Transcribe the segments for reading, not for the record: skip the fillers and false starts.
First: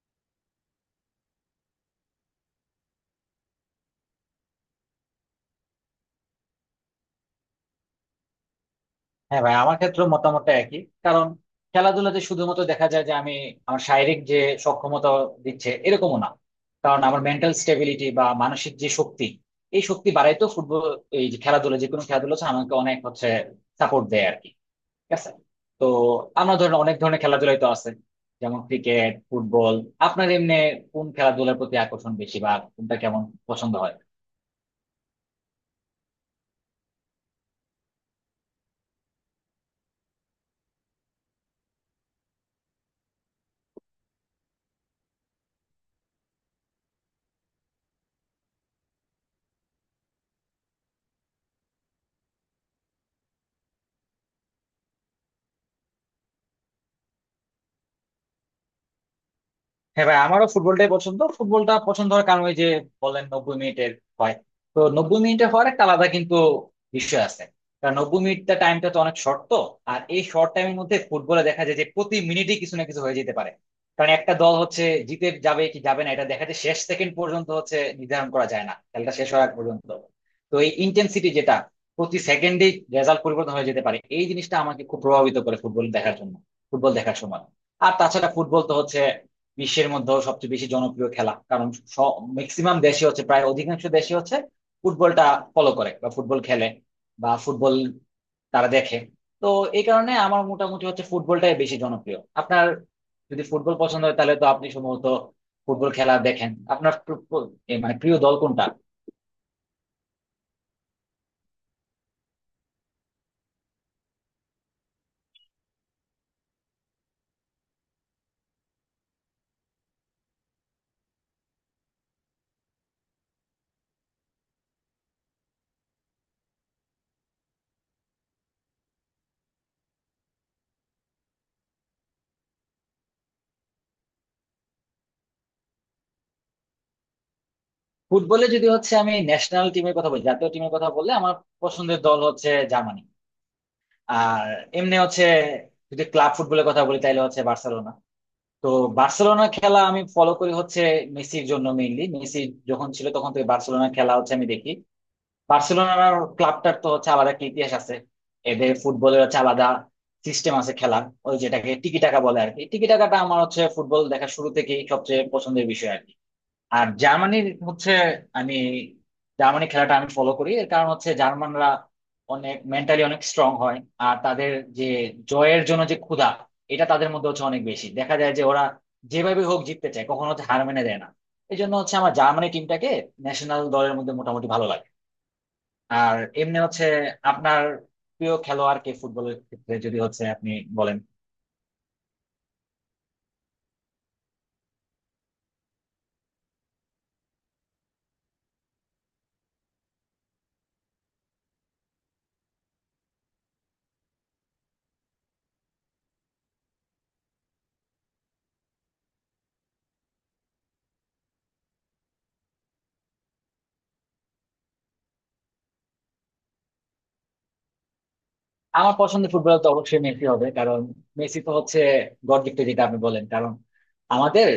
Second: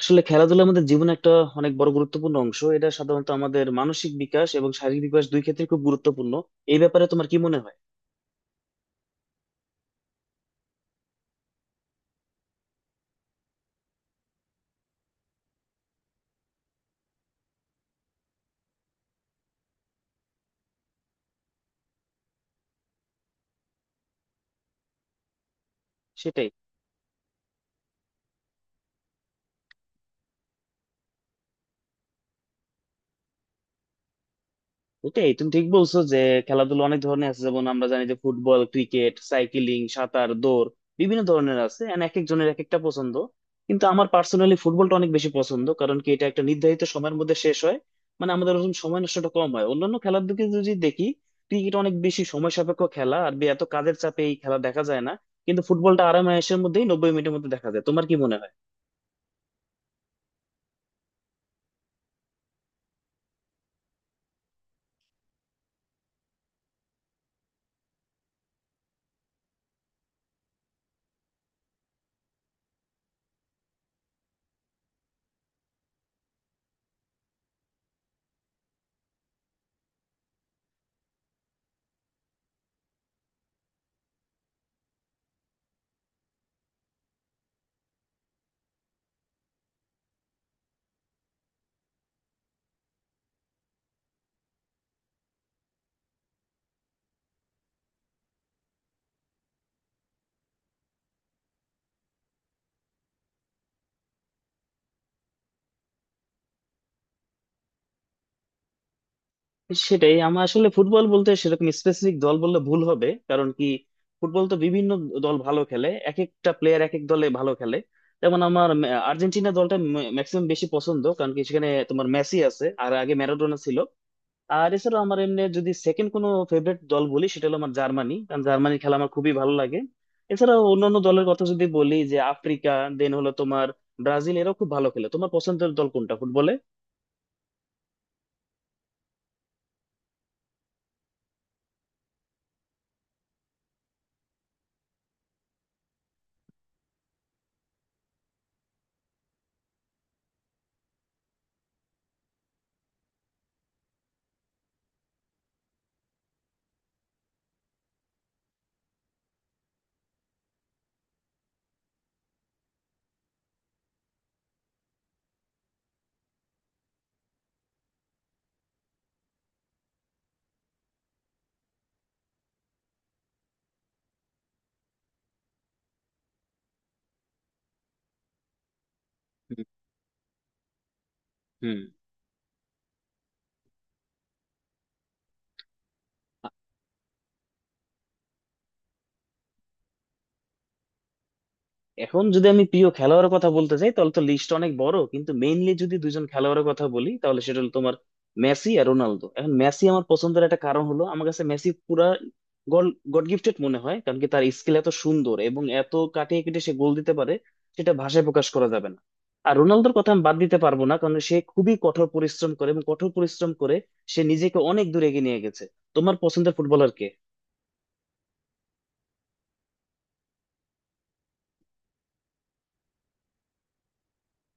আসলে খেলাধুলার আমাদের জীবনে একটা অনেক বড় গুরুত্বপূর্ণ অংশ। এটা সাধারণত আমাদের মানসিক বিকাশ এবং শারীরিক বিকাশ দুই ক্ষেত্রে খুব গুরুত্বপূর্ণ। এই ব্যাপারে তোমার কি মনে হয়? হ্যাঁ ভাই, আমার ক্ষেত্রে মতামতটা একই। কারণ খেলাধুলাতে শুধুমাত্র দেখা যায় যে আমার শারীরিক যে সক্ষমতা দিচ্ছে এরকমও না। কারণ আমার মেন্টাল স্টেবিলিটি বা মানসিক যে শক্তি, এই শক্তি বাড়াই তো ফুটবল, এই যে খেলাধুলা, যে কোনো খেলাধুলা হচ্ছে আমাকে অনেক হচ্ছে সাপোর্ট দেয় আর কি। ঠিক আছে। তো সেটাই। আমরা ধরেন অনেক ধরনের খেলাধুলাই তো আছে, যেমন ক্রিকেট, ফুটবল। আপনার এমনি কোন খেলাধুলার প্রতি আকর্ষণ বেশি বা কোনটা কেমন পছন্দ হয়? ওটাই, তুমি ঠিক বলছো যে খেলাধুলা অনেক ধরনের আছে, যেমন আমরা জানি যে ফুটবল, ক্রিকেট, সাইক্লিং, সাঁতার, দৌড়, বিভিন্ন ধরনের আছে। And এক একজনের এক একটা পছন্দ, কিন্তু আমার পার্সোনালি ফুটবলটা অনেক বেশি পছন্দ। কারণ কি, এটা একটা নির্ধারিত সময়ের মধ্যে শেষ হয়। মানে আমাদের ওরকম সময় নষ্টটা কম হয়। অন্যান্য খেলার দিকে যদি দেখি, ক্রিকেট অনেক বেশি সময় সাপেক্ষ খেলা, আর এত কাজের চাপে এই খেলা দেখা যায় না। কিন্তু ফুটবলটা আরামায়েশের মধ্যেই 90 মিনিটের মধ্যে দেখা যায়। তোমার কি মনে হয়? হ্যাঁ ভাই, আমারও ফুটবলটাই পছন্দ। ফুটবলটা পছন্দ হওয়ার কারণ ওই যে বলেন 90 মিনিটের হয়। তো 90 মিনিটে হওয়ার একটা আলাদা কিন্তু বিষয় আছে। কারণ 90 মিনিটটা, টাইমটা তো অনেক শর্ট। তো আর এই শর্ট টাইমের মধ্যে ফুটবলে দেখা যায় যে প্রতি মিনিটে কিছু না কিছু হয়ে যেতে পারে। কারণ একটা দল হচ্ছে জিতে যাবে কি যাবে না, এটা দেখা যায় শেষ সেকেন্ড পর্যন্ত হচ্ছে, নির্ধারণ করা যায় না খেলাটা শেষ হওয়ার আগ পর্যন্ত। তো এই ইন্টেন্সিটি, যেটা প্রতি সেকেন্ডেই রেজাল্ট পরিবর্তন হয়ে যেতে পারে, এই জিনিসটা আমাকে খুব প্রভাবিত করে ফুটবল দেখার জন্য, ফুটবল দেখার সময়। আর তাছাড়া ফুটবল তো হচ্ছে বিশ্বের মধ্যেও সবচেয়ে বেশি জনপ্রিয় খেলা। কারণ ম্যাক্সিমাম দেশে হচ্ছে, প্রায় অধিকাংশ দেশে হচ্ছে ফুটবলটা ফলো করে বা ফুটবল খেলে বা ফুটবল তারা দেখে। তো এই কারণে আমার মোটামুটি হচ্ছে ফুটবলটাই বেশি জনপ্রিয়। আপনার যদি ফুটবল পছন্দ হয় তাহলে তো আপনি সম্ভবত ফুটবল খেলা দেখেন। আপনার প্র- প্র- এ মানে প্রিয় দল কোনটা সেটাই। আমার আসলে ফুটবল বলতে সেরকম স্পেসিফিক দল বললে ভুল হবে। কারণ কি, ফুটবল তো বিভিন্ন দল ভালো খেলে, এক একটা প্লেয়ার এক এক দলে ভালো খেলে। যেমন আমার আর্জেন্টিনা দলটা ম্যাক্সিমাম বেশি পছন্দ, কারণ কি সেখানে তোমার মেসি আছে, আর আগে ম্যারাডোনা ছিল। আর এছাড়াও আমার এমনি যদি সেকেন্ড কোনো ফেভারিট দল বলি, সেটা হলো আমার জার্মানি, কারণ জার্মানির খেলা আমার খুবই ভালো লাগে। এছাড়াও অন্যান্য দলের কথা যদি বলি, যে আফ্রিকা, দেন হলো তোমার ব্রাজিল, এরাও খুব ভালো খেলে। তোমার পছন্দের দল কোনটা ফুটবলে? ফুটবলে? যদি হচ্ছে আমি ন্যাশনাল টিমের কথা বলি, জাতীয় টিমের কথা বললে আমার পছন্দের দল হচ্ছে জার্মানি। আর এমনি হচ্ছে, যদি ক্লাব ফুটবলের কথা বলি তাহলে হচ্ছে বার্সেলোনা। তো বার্সেলোনার খেলা আমি ফলো করি হচ্ছে মেসির জন্য। মেইনলি মেসি যখন ছিল তখন থেকে বার্সেলোনার খেলা হচ্ছে আমি দেখি। বার্সেলোনার ক্লাবটার তো হচ্ছে আলাদা একটা ইতিহাস আছে, এদের ফুটবলের হচ্ছে আলাদা সিস্টেম আছে খেলার, ওই যেটাকে টিকি টাকা বলে আর কি। টিকি টাকাটা আমার হচ্ছে ফুটবল দেখা শুরু থেকেই সবচেয়ে পছন্দের বিষয় আর কি। আর জার্মানির হচ্ছে, আমি জার্মানি খেলাটা আমি ফলো করি এর কারণ হচ্ছে জার্মানরা অনেক মেন্টালি অনেক স্ট্রং হয়। আর তাদের যে জয়ের জন্য যে ক্ষুধা, এটা তাদের মধ্যে হচ্ছে অনেক বেশি দেখা যায়, যে ওরা যেভাবে হুম। হোক জিততে চায়, কখনো হচ্ছে হার মেনে দেয় না। এই জন্য হুম। হচ্ছে আমার জার্মানি টিমটাকে ন্যাশনাল দলের মধ্যে মোটামুটি ভালো লাগে। আর এমনি হচ্ছে, আপনার প্রিয় খেলোয়াড় কে ফুটবলের ক্ষেত্রে, যদি হচ্ছে আপনি বলেন? এখন যদি আমি প্রিয় খেলোয়াড়ের কথা বলতে চাই, তাহলে তো লিস্ট অনেক বড়। কিন্তু মেইনলি যদি দুজন খেলোয়াড়ের কথা বলি, তাহলে সেটা হলো তোমার মেসি আর রোনালদো। এখন মেসি আমার পছন্দের একটা কারণ হলো, আমার কাছে মেসি পুরা গল গড গিফটেড মনে হয়। কারণ কি, তার স্কিল এত সুন্দর এবং এত কাটিয়ে কেটে সে গোল দিতে পারে, সেটা ভাষায় প্রকাশ করা যাবে না। আর রোনালদোর কথা আমি বাদ দিতে পারবো না, কারণ সে খুবই কঠোর পরিশ্রম করে, এবং কঠোর পরিশ্রম করে সে নিজেকে অনেক দূর এগিয়ে নিয়ে গেছে। তোমার পছন্দের ফুটবলার কে? আমার পছন্দের ফুটবলার তো অবশ্যই মেসি হবে। কারণ মেসি তো হচ্ছে গড়দিকটা, যেটা আপনি বলেন। কারণ আমাদের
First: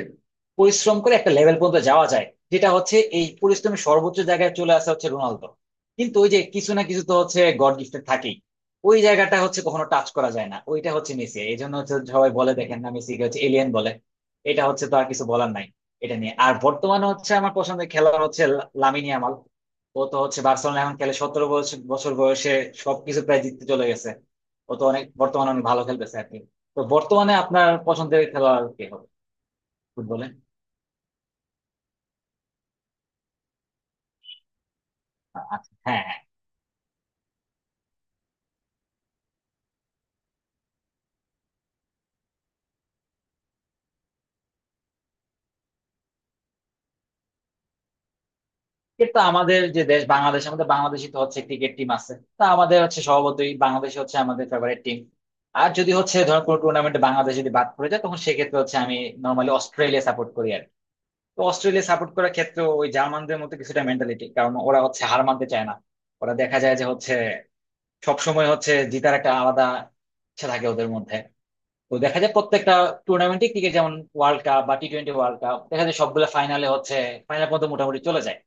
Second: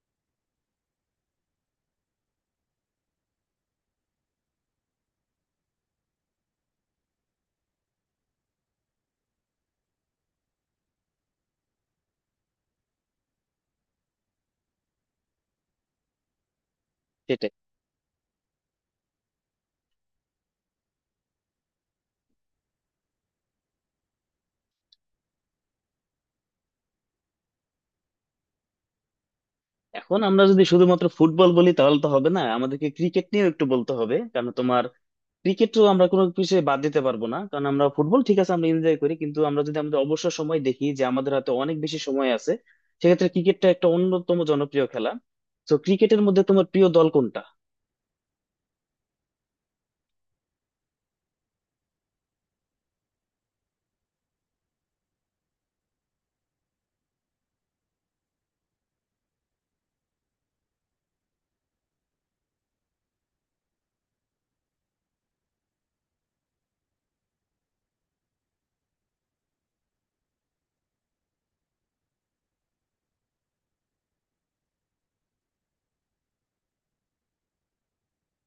পরিশ্রম করে একটা লেভেল পর্যন্ত যাওয়া যায়, যেটা হচ্ছে এই পরিশ্রমের সর্বোচ্চ জায়গায় চলে আসা, হচ্ছে রোনালদো। কিন্তু ওই যে কিছু না কিছু তো হচ্ছে গড গিফটেড থাকেই, ওই জায়গাটা হচ্ছে কখনো টাচ করা যায় না, ওইটা হচ্ছে মেসি। এই জন্য হচ্ছে সবাই বলে, দেখেন না মেসিকে হচ্ছে এলিয়েন বলে। এটা হচ্ছে তো আর কিছু বলার নাই এটা নিয়ে। আর বর্তমানে হচ্ছে সেটাই। আমার পছন্দের খেলোয়াড় হচ্ছে লামিনে ইয়ামাল। ও তো হচ্ছে বার্সেলোনা এখন খেলে, সতেরো বছর বছর বয়সে সবকিছু প্রায় জিততে চলে গেছে। ও তো অনেক, বর্তমানে অনেক ভালো খেলতেছে আর কি। তো বর্তমানে আপনার পছন্দের খেলোয়াড় কে হবে এখন ফুটবলে? আমরা যদি শুধুমাত্র ফুটবল বলি তাহলে তো হবে না, আমাদেরকে ক্রিকেট নিয়েও একটু বলতে হবে। কারণ তোমার আচ্ছা, ক্রিকেটও হ্যাঁ আমরা হ্যাঁ। কোনো কিছু বাদ দিতে পারবো না। কারণ আমরা ফুটবল ঠিক আছে আমরা এনজয় করি, কিন্তু আমরা যদি আমাদের অবসর সময় দেখি যে আমাদের হাতে অনেক বেশি সময় আছে, সেক্ষেত্রে ক্রিকেটটা একটা অন্যতম জনপ্রিয় খেলা। তো ক্রিকেটের মধ্যে তোমার প্রিয় দল কোনটা? কিন্তু আমাদের যে দেশ বাংলাদেশ, আমাদের বাংলাদেশই তো হচ্ছে ক্রিকেট টিম আছে। তা আমাদের হচ্ছে স্বভাবতই বাংলাদেশ হচ্ছে আমাদের ফেভারিট টিম। আর যদি হচ্ছে ধর কোনো টুর্নামেন্টে বাংলাদেশ যদি বাদ পড়ে যায়, তখন সেক্ষেত্রে হচ্ছে আমি নর্মালি অস্ট্রেলিয়া সাপোর্ট করি আর কি। তো অস্ট্রেলিয়া সাপোর্ট করার ক্ষেত্রে ওই জার্মানদের মতো কিছুটা মেন্টালিটি। কারণ ওরা হচ্ছে হার মানতে চায় না, ওরা দেখা যায় যে হচ্ছে সবসময় হচ্ছে জিতার একটা আলাদা ইচ্ছা থাকে ওদের মধ্যে। তো দেখা যায় প্রত্যেকটা টুর্নামেন্টে, ক্রিকেট যেমন ওয়ার্ল্ড কাপ বা টি20 ওয়ার্ল্ড কাপ, দেখা যায় সবগুলো ফাইনালে হচ্ছে, ফাইনাল পর্যন্ত মোটামুটি চলে যায়।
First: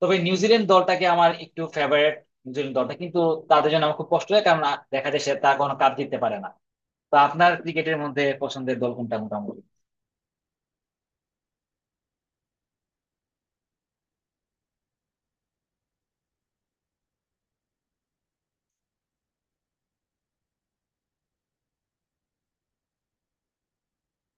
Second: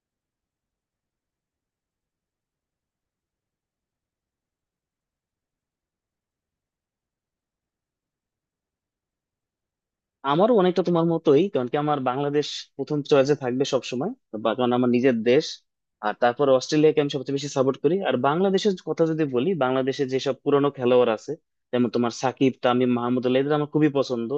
তবে নিউজিল্যান্ড দলটাকে আমার একটু ফেভারিট, নিউজিল্যান্ড দলটা কিন্তু, তাদের জন্য আমার খুব কষ্ট হয়। কারণ দেখা যায় সে তা কোনো কাপ জিততে পারে না। তো আপনার ক্রিকেটের মধ্যে পছন্দের দল কোনটা মোটামুটি? আমারও অনেকটা তোমার মতোই। কারণ কি, আমার বাংলাদেশ প্রথম চয়েসে থাকবে সব সময়, বা কারণ আমার নিজের দেশ। আর তারপরে অস্ট্রেলিয়াকে আমি সবচেয়ে বেশি সাপোর্ট করি। আর বাংলাদেশের কথা যদি বলি, বাংলাদেশে যেসব পুরনো খেলোয়াড় আছে যেমন তোমার সাকিব, তামিম, মাহমুদুল্লাহ, এদের আমার খুবই পছন্দ।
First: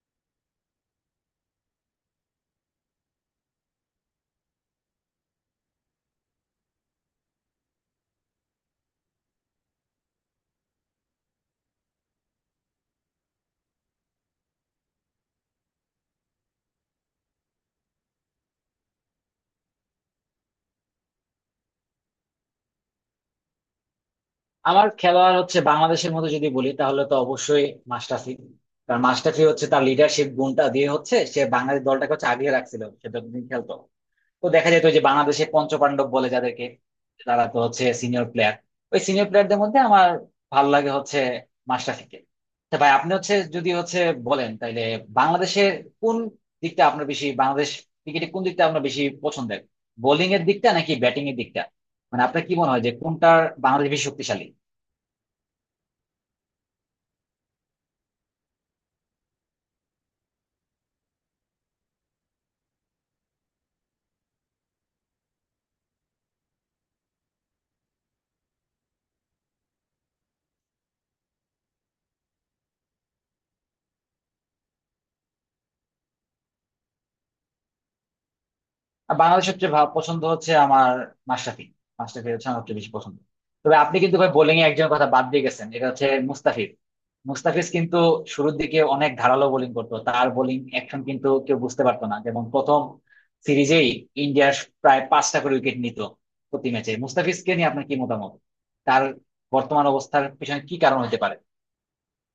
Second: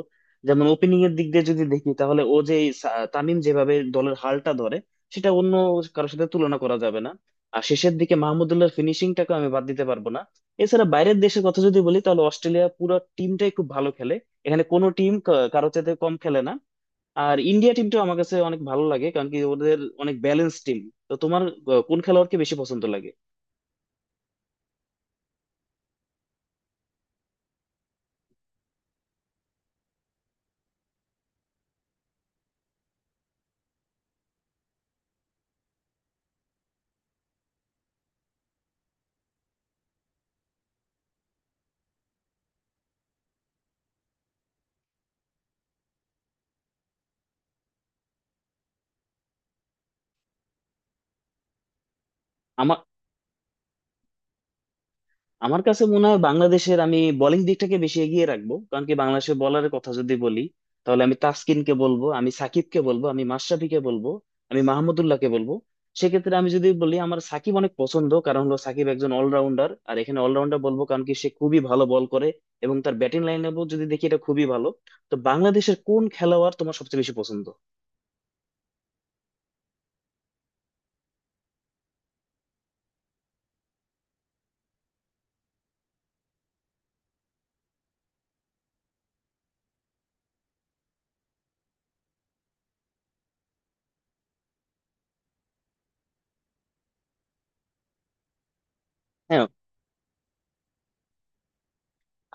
যেমন ওপেনিং এর দিক দিয়ে যদি দেখি তাহলে ও যে এই তামিম যেভাবে দলের হালটা ধরে, সেটা অন্য কারোর সাথে তুলনা করা যাবে না। আর শেষের দিকে মাহমুদুল্লাহর ফিনিশিংটাকে আমি বাদ দিতে পারবো না। এছাড়া বাইরের দেশের কথা যদি বলি, তাহলে অস্ট্রেলিয়া পুরো টিমটাই খুব ভালো খেলে, এখানে কোনো টিম কারোর চাইতে কম খেলে না। আর ইন্ডিয়া টিমটা আমার কাছে অনেক ভালো লাগে, কারণ কি ওদের অনেক ব্যালেন্স টিম। তো তোমার কোন খেলোয়াড়কে বেশি পছন্দ লাগে? আমার খেলোয়াড় হচ্ছে বাংলাদেশের মধ্যে যদি বলি তাহলে তো অবশ্যই মাশরাফি। কারণ মাশরাফি হচ্ছে তার লিডারশিপ গুণটা দিয়ে হচ্ছে সে বাংলাদেশ দলটাকে হচ্ছে আগিয়ে রাখছিল সে যতদিন খেলতো। তো দেখা যেত যে বাংলাদেশে পঞ্চপাণ্ডব বলে যাদেরকে, তারা তো হচ্ছে সিনিয়র প্লেয়ার। ওই সিনিয়র প্লেয়ারদের মধ্যে আমার ভালো লাগে হচ্ছে মাশরাফিকে। তা ভাই আপনি হচ্ছে, যদি হচ্ছে বলেন, তাইলে বাংলাদেশের কোন দিকটা আপনার বেশি, বাংলাদেশ ক্রিকেটে কোন দিকটা আপনার বেশি পছন্দের, বোলিং এর দিকটা নাকি ব্যাটিং এর দিকটা? মানে আপনার কি মনে আমার হয় যে কোনটার বাংলাদেশ বেশি শক্তিশালী? আমার কাছে মনে হয় বাংলাদেশের আমি বোলিং দিকটাকে বেশি এগিয়ে রাখবো। কারণ কি, বাংলাদেশের বলারের কথা যদি বলি তাহলে আমি তাসকিনকে বলবো, আমি সাকিবকে বলবো, আমি মাশরাফিকে বলবো, আমি মাহমুদুল্লাহকে বলবো। সেক্ষেত্রে আমি যদি বলি আমার সাকিব অনেক পছন্দ, কারণ হলো সাকিব একজন অলরাউন্ডার। আর এখানে অলরাউন্ডার বলবো কারণ কি সে খুবই ভালো বল করে, এবং তার ব্যাটিং লাইন যদি দেখি এটা খুবই ভালো। তো বাংলাদেশের কোন খেলোয়াড় তোমার সবচেয়ে বেশি পছন্দ? আর বাংলাদেশ সবচেয়ে পছন্দ হচ্ছে আমার মাশরাফি। মাশরাফি হচ্ছে আমার সবচেয়ে বেশি পছন্দ। তবে আপনি কিন্তু ভাই বোলিং এ একজনের কথা বাদ দিয়ে গেছেন, এটা হচ্ছে মুস্তাফিজ। মুস্তাফিজ কিন্তু শুরুর দিকে অনেক ধারালো বোলিং করতো, তার বোলিং অ্যাকশন কিন্তু কেউ বুঝতে পারতো না। যেমন প্রথম সিরিজেই ইন্ডিয়ার প্রায় পাঁচটা করে উইকেট নিত প্রতি ম্যাচে। মুস্তাফিজকে নিয়ে আপনার কি মতামত, তার হ্যাঁ, বর্তমান অবস্থার পিছনে কি কারণ হতে পারে?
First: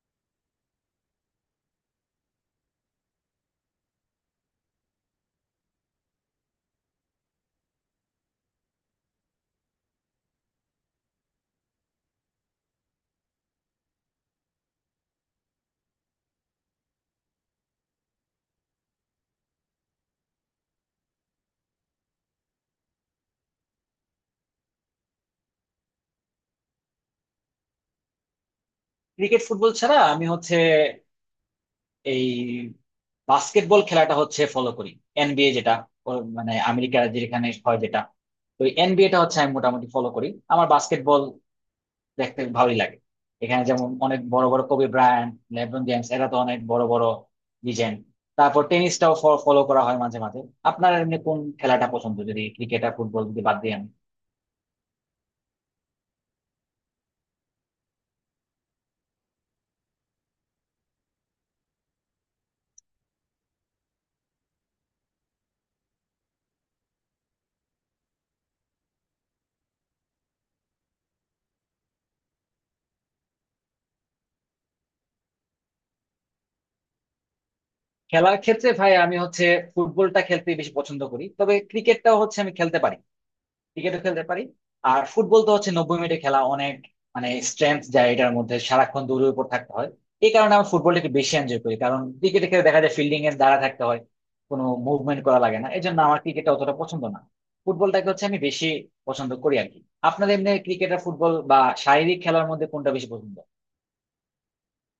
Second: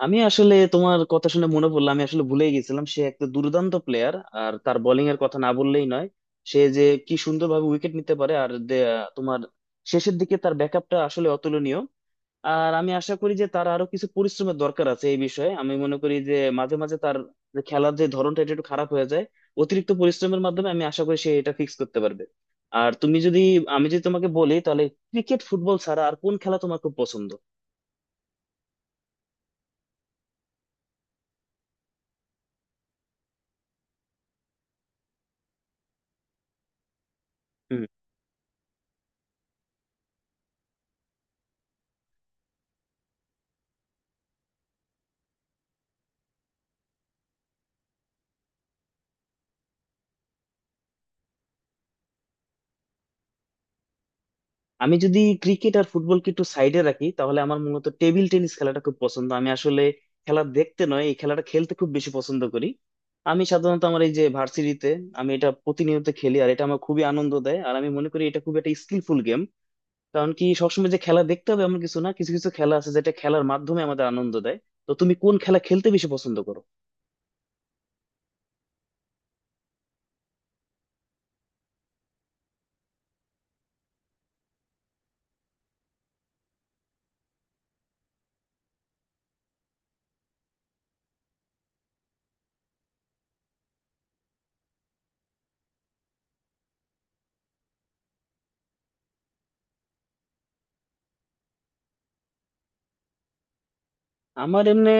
আমি আসলে তোমার কথা শুনে মনে পড়লো, আমি আসলে ভুলেই গেছিলাম, সে একটা দুর্দান্ত প্লেয়ার। আর তার বোলিং এর কথা না বললেই নয়। সে যে কি সুন্দরভাবে উইকেট নিতে পারে, আর দে- তোমার শেষের দিকে তার ব্যাকআপটা আসলে অতুলনীয়। আর আমি আশা করি যে তার আরো কিছু পরিশ্রমের দরকার আছে। এই বিষয়ে আমি মনে করি যে মাঝে মাঝে তার যে খেলার যে ধরনটা এটা একটু খারাপ হয়ে যায়। অতিরিক্ত পরিশ্রমের মাধ্যমে আমি আশা করি সে এটা ফিক্স করতে পারবে। আর তুমি যদি আমি যদি তোমাকে বলি তাহলে ক্রিকেট ফুটবল ছাড়া আর কোন খেলা তোমার খুব পছন্দ? ক্রিকেট ফুটবল ছাড়া আমি হচ্ছে এই বাস্কেটবল খেলাটা হচ্ছে ফলো করি। এনবিএ যেটা, ও, মানে আমেরিকার যেখানে হয় যেটা। তো এনবিএটা হচ্ছে আমি মোটামুটি ফলো করি। আমার বাস্কেটবল দেখতে ভালোই লাগে। এখানে যেমন অনেক বড় বড়, কোবি ব্রায়ান্ট, লেব্রন জেমস, এরা তো অনেক বড় বড় লিজেন্ড। তারপর টেনিসটাও ফলো করা হয় মাঝে মাঝে। আপনার এমনি কোন খেলাটা পছন্দ যদি ক্রিকেট আর ফুটবল যদি বাদ দিই আমি? আমি যদি ক্রিকেট আর ফুটবলকে একটু সাইডে রাখি, তাহলে আমার মূলত টেবিল টেনিস খেলাটা খুব পছন্দ। আমি আসলে খেলা দেখতে নয়, এই খেলাটা খেলতে খুব বেশি পছন্দ করি। আমি সাধারণত আমার এই যে ভার্সিটিতে আমি এটা প্রতিনিয়ত খেলি, আর এটা আমার খুবই আনন্দ দেয়। আর আমি মনে করি এটা খুব একটা স্কিলফুল গেম। কারণ কি, সবসময় যে খেলা দেখতে হবে এমন কিছু না, কিছু কিছু খেলা আছে যেটা খেলার মাধ্যমে আমাদের আনন্দ দেয়। তো তুমি কোন খেলা খেলতে বেশি পছন্দ করো? খেলার ক্ষেত্রে ভাই আমি হচ্ছে ফুটবলটা খেলতে বেশি পছন্দ করি। তবে ক্রিকেটটাও হচ্ছে আমি খেলতে পারি, ক্রিকেটও খেলতে পারি। আর ফুটবল তো হচ্ছে 90 মিনিটে খেলা, অনেক মানে স্ট্রেংথ যায় এটার মধ্যে, সারাক্ষণ দৌড়ের উপর থাকতে হয়। এই কারণে আমি ফুটবলটা একটু বেশি এনজয় করি। কারণ ক্রিকেটে খেলে দেখা যায় ফিল্ডিং এর দ্বারা থাকতে হয়, কোনো মুভমেন্ট করা লাগে না। এই জন্য আমার ক্রিকেটটা অতটা পছন্দ না, ফুটবলটাকে হচ্ছে আমি বেশি পছন্দ করি আর কি। আপনার এমনি ক্রিকেট আর ফুটবল বা শারীরিক খেলার মধ্যে কোনটা বেশি পছন্দ? আমার এমনি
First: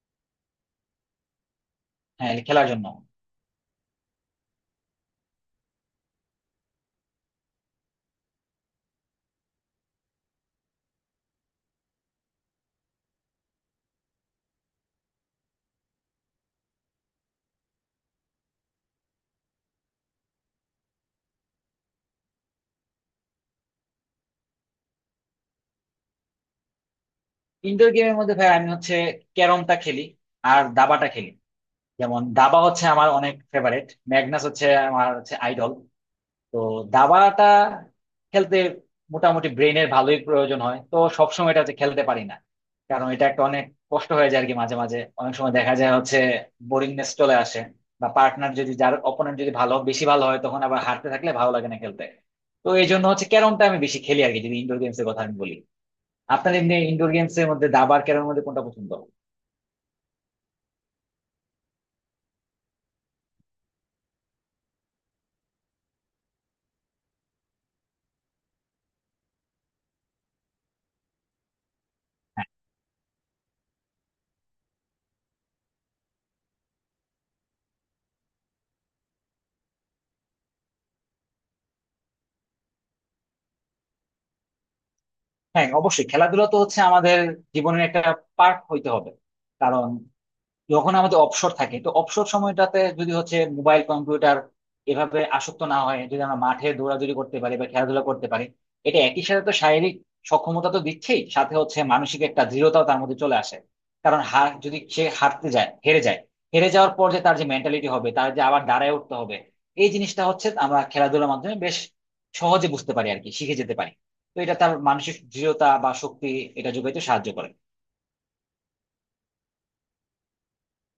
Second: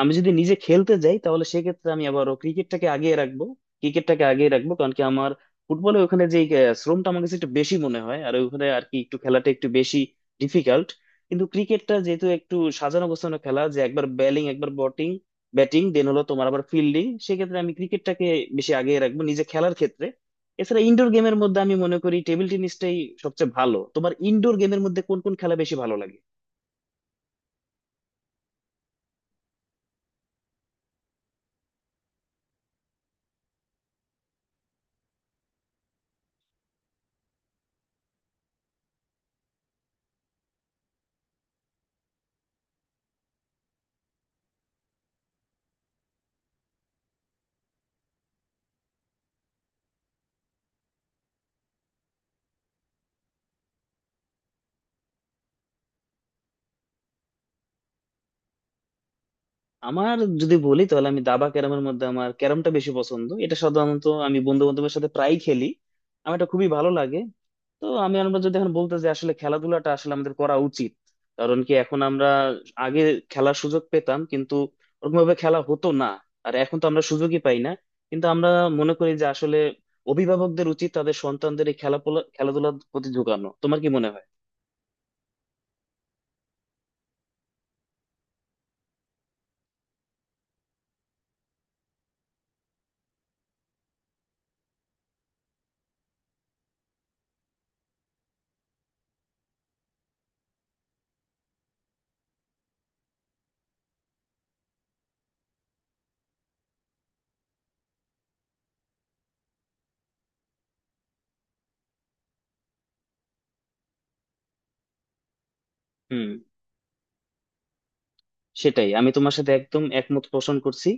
আমি যদি নিজে খেলতে যাই, তাহলে সেক্ষেত্রে আমি আবারও হ্যাঁ, খেলার ক্রিকেটটাকে জন্য। আগিয়ে রাখবো। ক্রিকেটটাকে আগিয়ে রাখবো কারণ কি আমার ফুটবলে ওখানে যে শ্রমটা আমার কাছে একটু বেশি মনে হয়, আর ওখানে আর কি একটু খেলাটা একটু বেশি ডিফিকাল্ট। কিন্তু ক্রিকেটটা যেহেতু একটু সাজানো গোছানো খেলা, যে একবার ব্যালিং একবার বটিং, ব্যাটিং, দেন হলো তোমার আবার ফিল্ডিং, সেক্ষেত্রে আমি ক্রিকেটটাকে বেশি আগিয়ে রাখবো নিজে খেলার ক্ষেত্রে। এছাড়া ইনডোর গেমের মধ্যে আমি মনে করি টেবিল টেনিসটাই সবচেয়ে ভালো। তোমার ইনডোর গেমের মধ্যে কোন কোন খেলা বেশি ভালো লাগে? ইনডোর গেমের মধ্যে ভাই আমি হচ্ছে ক্যারমটা খেলি আর দাবাটা খেলি। যেমন দাবা হচ্ছে আমার অনেক ফেভারিট, ম্যাগনাস হচ্ছে আমার হচ্ছে আইডল। তো দাবাটা খেলতে মোটামুটি ব্রেনের ভালোই প্রয়োজন হয়, তো সবসময় এটা হচ্ছে খেলতে পারি না। কারণ এটা একটা অনেক কষ্ট হয়ে যায় আর কি। মাঝে মাঝে অনেক সময় দেখা যায় হচ্ছে বোরিংনেস চলে আসে, বা পার্টনার যদি, যার অপোনেন্ট যদি ভালো, বেশি ভালো হয়, তখন আবার হারতে থাকলে ভালো লাগে না খেলতে। তো এই জন্য হচ্ছে ক্যারমটা আমি বেশি খেলি আর কি, যদি ইনডোর গেমস এর কথা আমি বলি। আপনার এমনি ইনডোর গেমস এর মধ্যে দাবা আর ক্যারমের মধ্যে কোনটা পছন্দ? আমার যদি বলি, তাহলে আমি দাবা ক্যারামের মধ্যে আমার ক্যারামটা বেশি পছন্দ। এটা সাধারণত আমি বন্ধু বান্ধবের সাথে প্রায় খেলি, আমার এটা খুবই ভালো লাগে। তো আমি আমরা যদি এখন বলতে যে আসলে খেলাধুলাটা আসলে আমাদের করা উচিত। কারণ কি এখন আমরা হ্যাঁ। আগে খেলার সুযোগ পেতাম, কিন্তু ওরকম ভাবে খেলা হতো না। আর এখন তো আমরা সুযোগই পাই না। কিন্তু আমরা মনে করি যে আসলে অভিভাবকদের উচিত তাদের সন্তানদের এই খেলা খেলাধুলার প্রতি ঝুঁকানো। তোমার কি মনে হয়? হ্যাঁ, অবশ্যই। খেলাধুলা তো হচ্ছে আমাদের জীবনের একটা পার্ট হইতে হবে। কারণ যখন আমাদের অবসর থাকে, তো অবসর সময়টাতে যদি হচ্ছে মোবাইল, কম্পিউটার, এভাবে আসক্ত না হয়, যদি আমরা মাঠে দৌড়াদৌড়ি করতে পারি বা খেলাধুলা করতে পারি, এটা একই সাথে তো শারীরিক সক্ষমতা তো দিচ্ছেই, সাথে হচ্ছে মানসিক একটা দৃঢ়তাও তার মধ্যে চলে আসে। কারণ হার যদি সে হারতে যায়, হেরে যায়, হেরে যাওয়ার পর যে তার যে মেন্টালিটি হবে, তার যে আবার দাঁড়ায় উঠতে হবে, এই জিনিসটা হচ্ছে আমরা খেলাধুলার মাধ্যমে বেশ সহজে বুঝতে পারি আর কি, শিখে যেতে পারি। তো এটা তার মানসিক দৃঢ়তা বা শক্তি, হুম। এটা যোগাইতে সাহায্য করে। সেটাই, আমি তোমার সাথে একদম একমত পোষণ করছি।